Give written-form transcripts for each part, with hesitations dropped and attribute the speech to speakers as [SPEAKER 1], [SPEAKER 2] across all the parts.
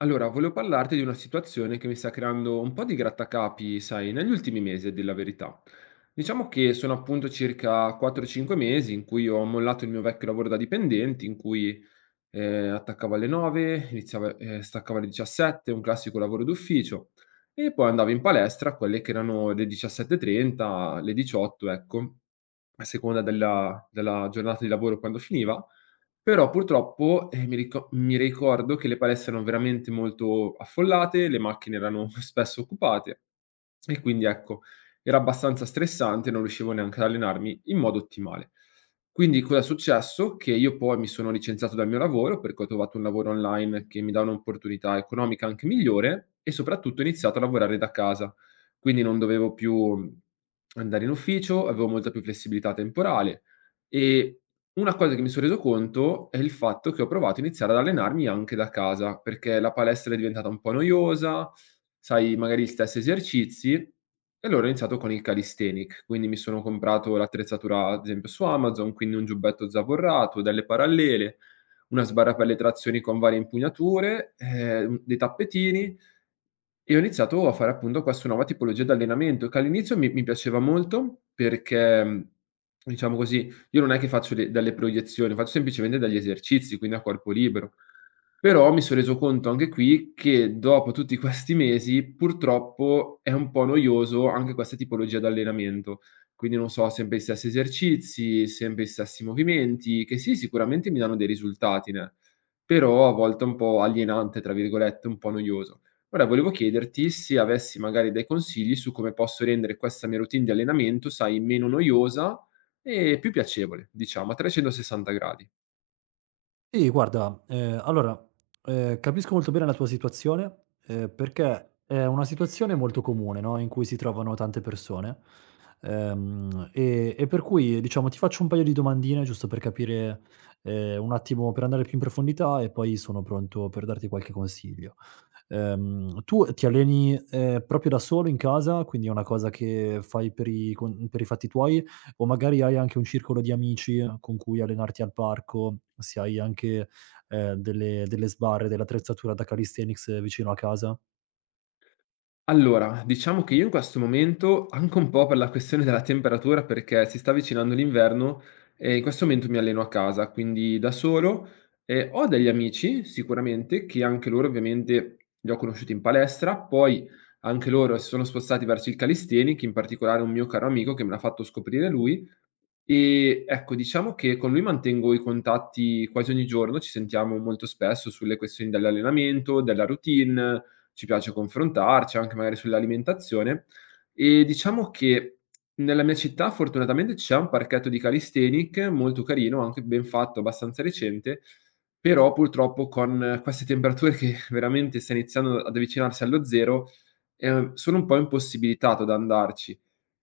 [SPEAKER 1] Allora, volevo parlarti di una situazione che mi sta creando un po' di grattacapi, sai, negli ultimi mesi, a dir la verità. Diciamo che sono appunto circa 4-5 mesi in cui ho mollato il mio vecchio lavoro da dipendente, in cui attaccavo alle 9, iniziava, staccavo alle 17, un classico lavoro d'ufficio, e poi andavo in palestra, a quelle che erano le 17:30, le 18, ecco, a seconda della giornata di lavoro quando finiva. Però purtroppo, mi ricordo che le palestre erano veramente molto affollate, le macchine erano spesso occupate e quindi ecco, era abbastanza stressante, non riuscivo neanche ad allenarmi in modo ottimale. Quindi cosa è successo? Che io poi mi sono licenziato dal mio lavoro, perché ho trovato un lavoro online che mi dà un'opportunità economica anche migliore e soprattutto ho iniziato a lavorare da casa. Quindi non dovevo più andare in ufficio, avevo molta più flessibilità temporale e una cosa che mi son reso conto è il fatto che ho provato a iniziare ad allenarmi anche da casa, perché la palestra è diventata un po' noiosa, sai magari gli stessi esercizi, e allora ho iniziato con il calisthenic. Quindi mi sono comprato l'attrezzatura ad esempio su Amazon, quindi un giubbetto zavorrato, delle parallele, una sbarra per le trazioni con varie impugnature, dei tappetini e ho iniziato a fare appunto questa nuova tipologia di allenamento, che all'inizio mi piaceva molto perché, diciamo così, io non è che faccio de delle proiezioni, faccio semplicemente degli esercizi, quindi a corpo libero. Però mi son reso conto anche qui che dopo tutti questi mesi, purtroppo è un po' noioso anche questa tipologia d'allenamento. Quindi non so, sempre gli stessi esercizi, sempre gli stessi movimenti, che sì, sicuramente mi danno dei risultati, ne però a volte è un po' "alienante", tra virgolette, un po' noioso. Ora volevo chiederti se avessi magari dei consigli su come posso rendere questa mia routine di allenamento, sai, meno noiosa e più piacevole, diciamo, a 360 gradi.
[SPEAKER 2] Sì, guarda, allora, capisco molto bene la tua situazione, perché è una situazione molto comune, no, in cui si trovano tante persone, e per cui diciamo ti faccio un paio di domandine giusto per capire, un attimo per andare più in profondità e poi sono pronto per darti qualche consiglio. Tu ti alleni, proprio da solo in casa, quindi è una cosa che fai per i con per i fatti tuoi o magari hai anche un circolo di amici con cui allenarti al parco, se hai anche, delle sbarre, dell'attrezzatura da calisthenics vicino a casa.
[SPEAKER 1] Allora, diciamo che io in questo momento, anche un po' per la questione della temperatura, perché si sta avvicinando l'inverno, e in questo momento mi alleno a casa, quindi da solo. Ho degli amici, sicuramente, che anche loro ovviamente li ho conosciuti in palestra, poi anche loro si sono spostati verso il calisthenics, in particolare un mio caro amico che me l'ha fatto scoprire lui. Ecco, diciamo che con lui mantengo i contatti quasi ogni giorno, ci sentiamo molto spesso sulle questioni dell'allenamento, della routine, ci piace confrontarci anche magari sull'alimentazione e diciamo che nella mia città fortunatamente c'è un parchetto di calisthenic molto carino, anche ben fatto, abbastanza recente, però purtroppo con queste temperature che veramente sta iniziando ad avvicinarsi allo 0, sono un po' impossibilitato ad andarci.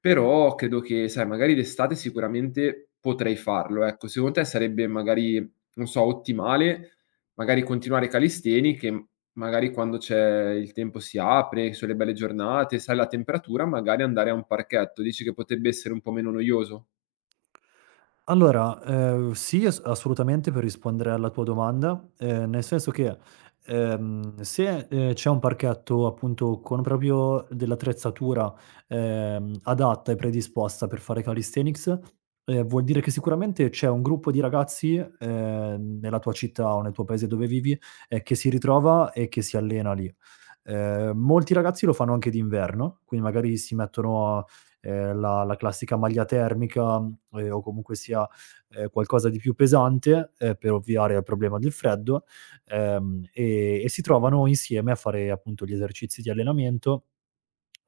[SPEAKER 1] Però credo che, sai, magari d'estate sicuramente potrei farlo, ecco. Secondo te sarebbe magari, non so, ottimale magari continuare calistheni che m magari quando c'è il tempo si apre, sono le belle giornate, sai la temperatura, magari andare a un parchetto. Dici che potrebbe essere un po' meno noioso?
[SPEAKER 2] Allora, sì, assolutamente, per rispondere alla tua domanda, nel senso che, se, c'è un parchetto appunto con proprio dell'attrezzatura, adatta e predisposta per fare calisthenics, vuol dire che sicuramente c'è un gruppo di ragazzi, nella tua città o nel tuo paese dove vivi, che si ritrova e che si allena lì. Molti ragazzi lo fanno anche d'inverno, quindi magari si mettono a la classica maglia termica, o comunque sia, qualcosa di più pesante, per ovviare al problema del freddo, e si trovano insieme a fare appunto gli esercizi di allenamento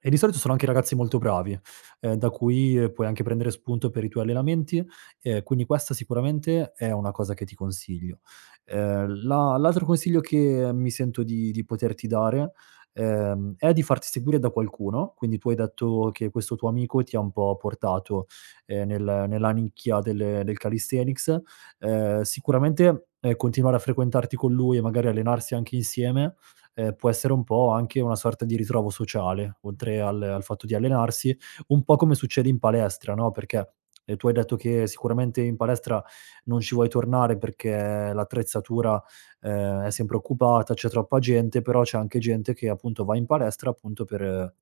[SPEAKER 2] e di solito sono anche ragazzi molto bravi, da cui puoi anche prendere spunto per i tuoi allenamenti, quindi questa sicuramente è una cosa che ti consiglio. La l'altro consiglio che mi sento di poterti dare, è di farti seguire da qualcuno, quindi tu hai detto che questo tuo amico ti ha un po' portato, nella nicchia del calisthenics. Sicuramente, continuare a frequentarti con lui e magari allenarsi anche insieme, può essere un po' anche una sorta di ritrovo sociale, oltre al fatto di allenarsi, un po' come succede in palestra, no, perché, tu hai detto che sicuramente in palestra non ci vuoi tornare perché l'attrezzatura è sempre occupata, c'è troppa gente, però c'è anche gente che appunto va in palestra appunto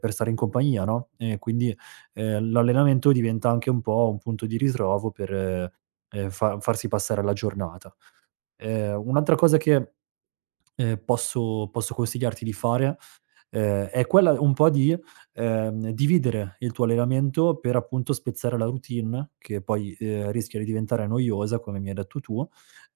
[SPEAKER 2] per stare in compagnia, no, e quindi, l'allenamento diventa anche un po' un punto di ritrovo per, fa farsi passare la giornata. Un'altra cosa che, posso consigliarti di fare è quella un po' di, dividere il tuo allenamento per appunto spezzare la routine, che poi, rischia di diventare noiosa, come mi hai detto tu.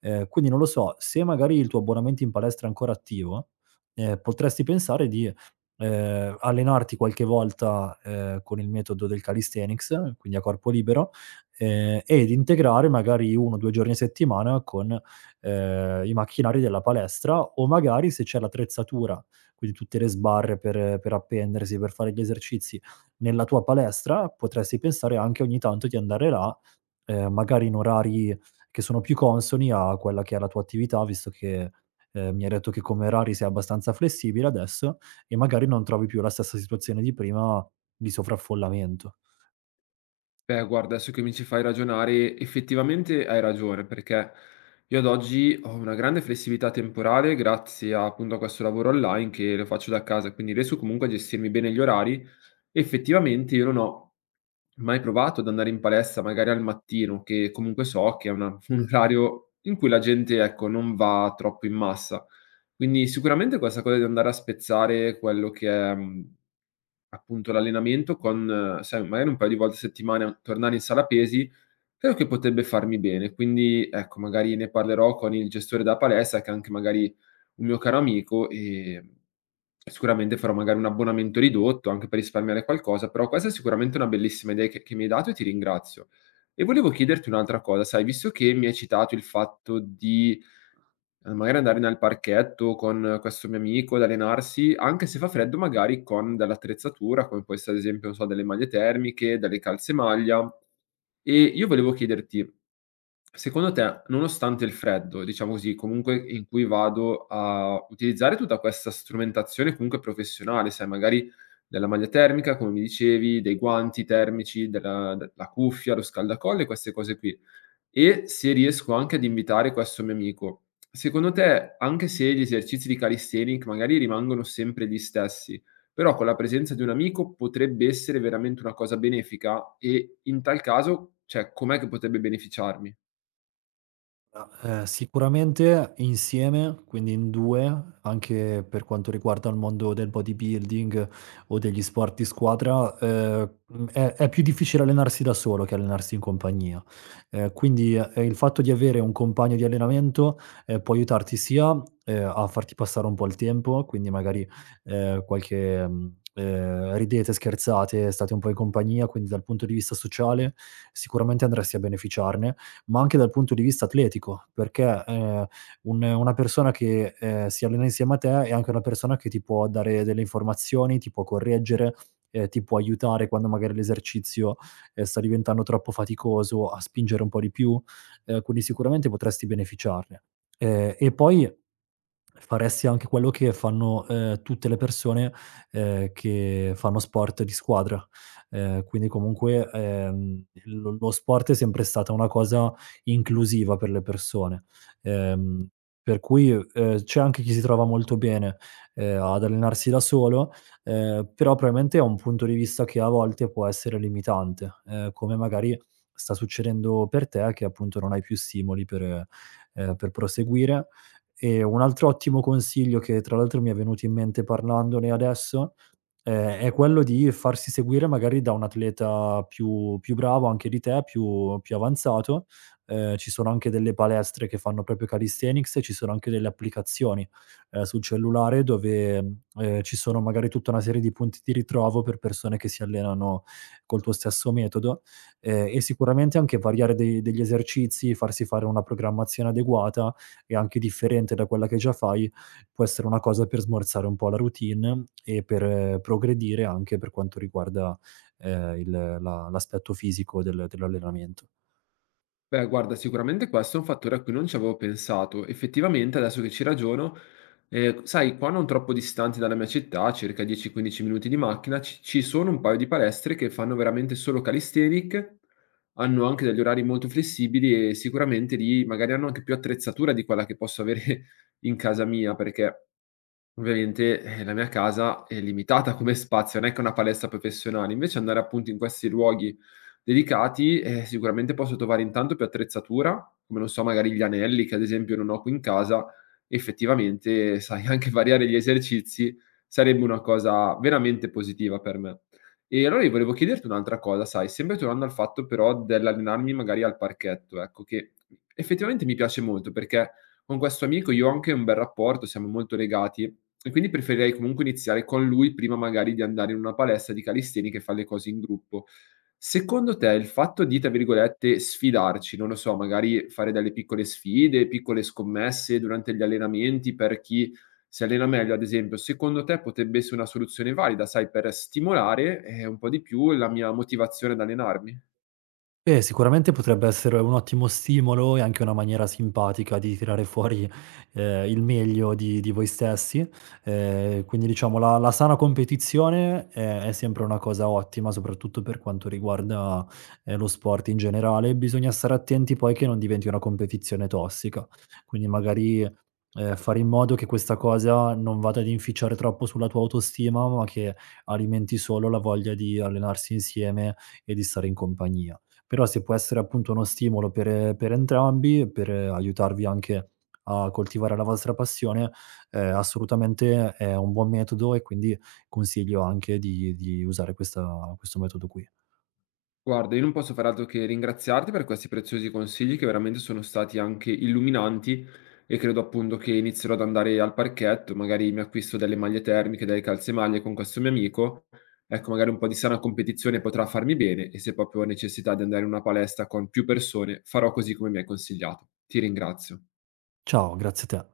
[SPEAKER 2] Quindi non lo so, se magari il tuo abbonamento in palestra è ancora attivo, potresti pensare di, allenarti qualche volta, con il metodo del calisthenics, quindi a corpo libero, ed integrare magari 1 o 2 giorni a settimana con, i macchinari della palestra o magari se c'è l'attrezzatura, quindi tutte le sbarre per appendersi, per fare gli esercizi nella tua palestra, potresti pensare anche ogni tanto di andare là, magari in orari che sono più consoni a quella che è la tua attività, visto che, mi hai detto che come orari sei abbastanza flessibile adesso e magari non trovi più la stessa situazione di prima di sovraffollamento.
[SPEAKER 1] Beh, guarda, adesso che mi ci fai ragionare, effettivamente hai ragione, perché io ad oggi ho una grande flessibilità temporale grazie, a, appunto, a questo lavoro online che lo faccio da casa, quindi riesco comunque a gestirmi bene gli orari. Effettivamente io non ho mai provato ad andare in palestra magari al mattino, che comunque so che è una un orario in cui la gente, ecco, non va troppo in massa. Quindi sicuramente questa cosa di andare a spezzare quello che è, appunto l'allenamento con sai, magari un paio di volte a settimana tornare in sala pesi, credo che potrebbe farmi bene. Quindi, ecco, magari ne parlerò con il gestore della palestra, che è anche magari un mio caro amico, Sicuramente farò magari un abbonamento ridotto, anche per risparmiare qualcosa, però questa è sicuramente una bellissima idea che mi hai dato e ti ringrazio. E volevo chiederti un'altra cosa, sai, visto che mi hai citato il fatto di, magari andare nel parchetto con questo mio amico ad allenarsi, anche se fa freddo magari con dell'attrezzatura, come può essere ad esempio, non so, delle maglie termiche, delle calze maglia, e io volevo chiederti: secondo te, nonostante il freddo, diciamo così, comunque in cui vado a utilizzare tutta questa strumentazione comunque professionale, sai, magari della maglia termica, come mi dicevi, dei guanti termici, della cuffia, lo scaldacolle, queste cose qui. E se riesco anche ad invitare questo mio amico, secondo te, anche se gli esercizi di calisthenics magari rimangono sempre gli stessi, però con la presenza di un amico potrebbe essere veramente una cosa benefica? E in tal caso, cioè, com'è che potrebbe beneficiarmi?
[SPEAKER 2] Sicuramente insieme, quindi in 2, anche per quanto riguarda il mondo del bodybuilding o degli sport di squadra, è più difficile allenarsi da solo che allenarsi in compagnia. Quindi, il fatto di avere un compagno di allenamento, può aiutarti sia, a farti passare un po' il tempo, quindi magari, ridete, scherzate, state un po' in compagnia, quindi dal punto di vista sociale sicuramente andresti a beneficiarne, ma anche dal punto di vista atletico, perché, un una persona che, si allena insieme a te è anche una persona che ti può dare delle informazioni, ti può correggere, ti può aiutare quando magari l'esercizio, sta diventando troppo faticoso a spingere un po' di più, quindi sicuramente potresti beneficiarne. E poi faresti anche quello che fanno, tutte le persone, che fanno sport di squadra. Quindi comunque, lo sport è sempre stata una cosa inclusiva per le persone. Ehm, per cui, c'è anche chi si trova molto bene, ad allenarsi da solo, però probabilmente è un punto di vista che a volte può essere limitante, come magari sta succedendo per te che appunto non hai più stimoli per proseguire. E un altro ottimo consiglio che tra l'altro mi è venuto in mente parlandone adesso, è quello di farsi seguire magari da un atleta più bravo anche di te, più avanzato. Ci sono anche delle palestre che fanno proprio calisthenics e ci sono anche delle applicazioni, sul cellulare dove, ci sono magari tutta una serie di punti di ritrovo per persone che si allenano col tuo stesso metodo, e sicuramente anche variare dei degli esercizi, farsi fare una programmazione adeguata e anche differente da quella che già fai, può essere una cosa per smorzare un po' la routine e per progredire anche per quanto riguarda, il la l'aspetto fisico dell'allenamento.
[SPEAKER 1] Beh, guarda, sicuramente questo è un fattore a cui non ci avevo pensato. Effettivamente, adesso che ci ragiono, sai, qua non troppo distanti dalla mia città, circa 10-15 minuti di macchina, ci ci sono un paio di palestre che fanno veramente solo calisthenic, hanno anche degli orari molto flessibili e sicuramente lì magari hanno anche più attrezzatura di quella che posso avere in casa mia, perché ovviamente, la mia casa è limitata come spazio, non è che è una palestra professionale, invece andare appunto in questi luoghi dedicati, sicuramente posso trovare intanto più attrezzatura, come non so, magari gli anelli che ad esempio non ho qui in casa, effettivamente, sai, anche variare gli esercizi sarebbe una cosa veramente positiva per me. E allora io volevo chiederti un'altra cosa, sai, sempre tornando al fatto però dell'allenarmi magari al parchetto, ecco, che effettivamente mi piace molto perché con questo amico io ho anche un bel rapporto, siamo molto legati e quindi preferirei comunque iniziare con lui prima magari di andare in una palestra di calisthenics e far le cose in gruppo. Secondo te il fatto di, tra virgolette, "sfidarci", non lo so, magari fare delle piccole sfide, piccole scommesse durante gli allenamenti per chi si allena meglio, ad esempio, secondo te potebbe essere una soluzione valida, sai, per stimolare, un po' di più la mia motivazione ad allenarmi?
[SPEAKER 2] Beh, sicuramente potrebbe essere un ottimo stimolo e anche una maniera simpatica di tirare fuori, il meglio di voi stessi. Quindi diciamo la sana competizione è sempre una cosa ottima, soprattutto per quanto riguarda, lo sport in generale. Bisogna stare attenti poi che non diventi una competizione tossica. Quindi magari, fare in modo che questa cosa non vada ad inficiare troppo sulla tua autostima, ma che alimenti solo la voglia di allenarsi insieme e di stare in compagnia. Però se può essere appunto uno stimolo per entrambi, per aiutarvi anche a coltivare la vostra passione, assolutamente è un buon metodo e quindi consiglio anche di usare questa questo metodo qui.
[SPEAKER 1] Guarda, io non posso far altro che ringraziarti per questi preziosi consigli che veramente sono stati anche illuminanti e credo appunto che inizierò ad andare al parchetto, magari mi acquisto delle maglie termiche, delle calzemaglie con questo mio amico. Ecco, magari un po' di sana competizione potrà farmi bene e se proprio ho necessità di andare in una palestra con più persone, farò così come mi hai consigliato. Ti ringrazio.
[SPEAKER 2] Ciao, grazie a te.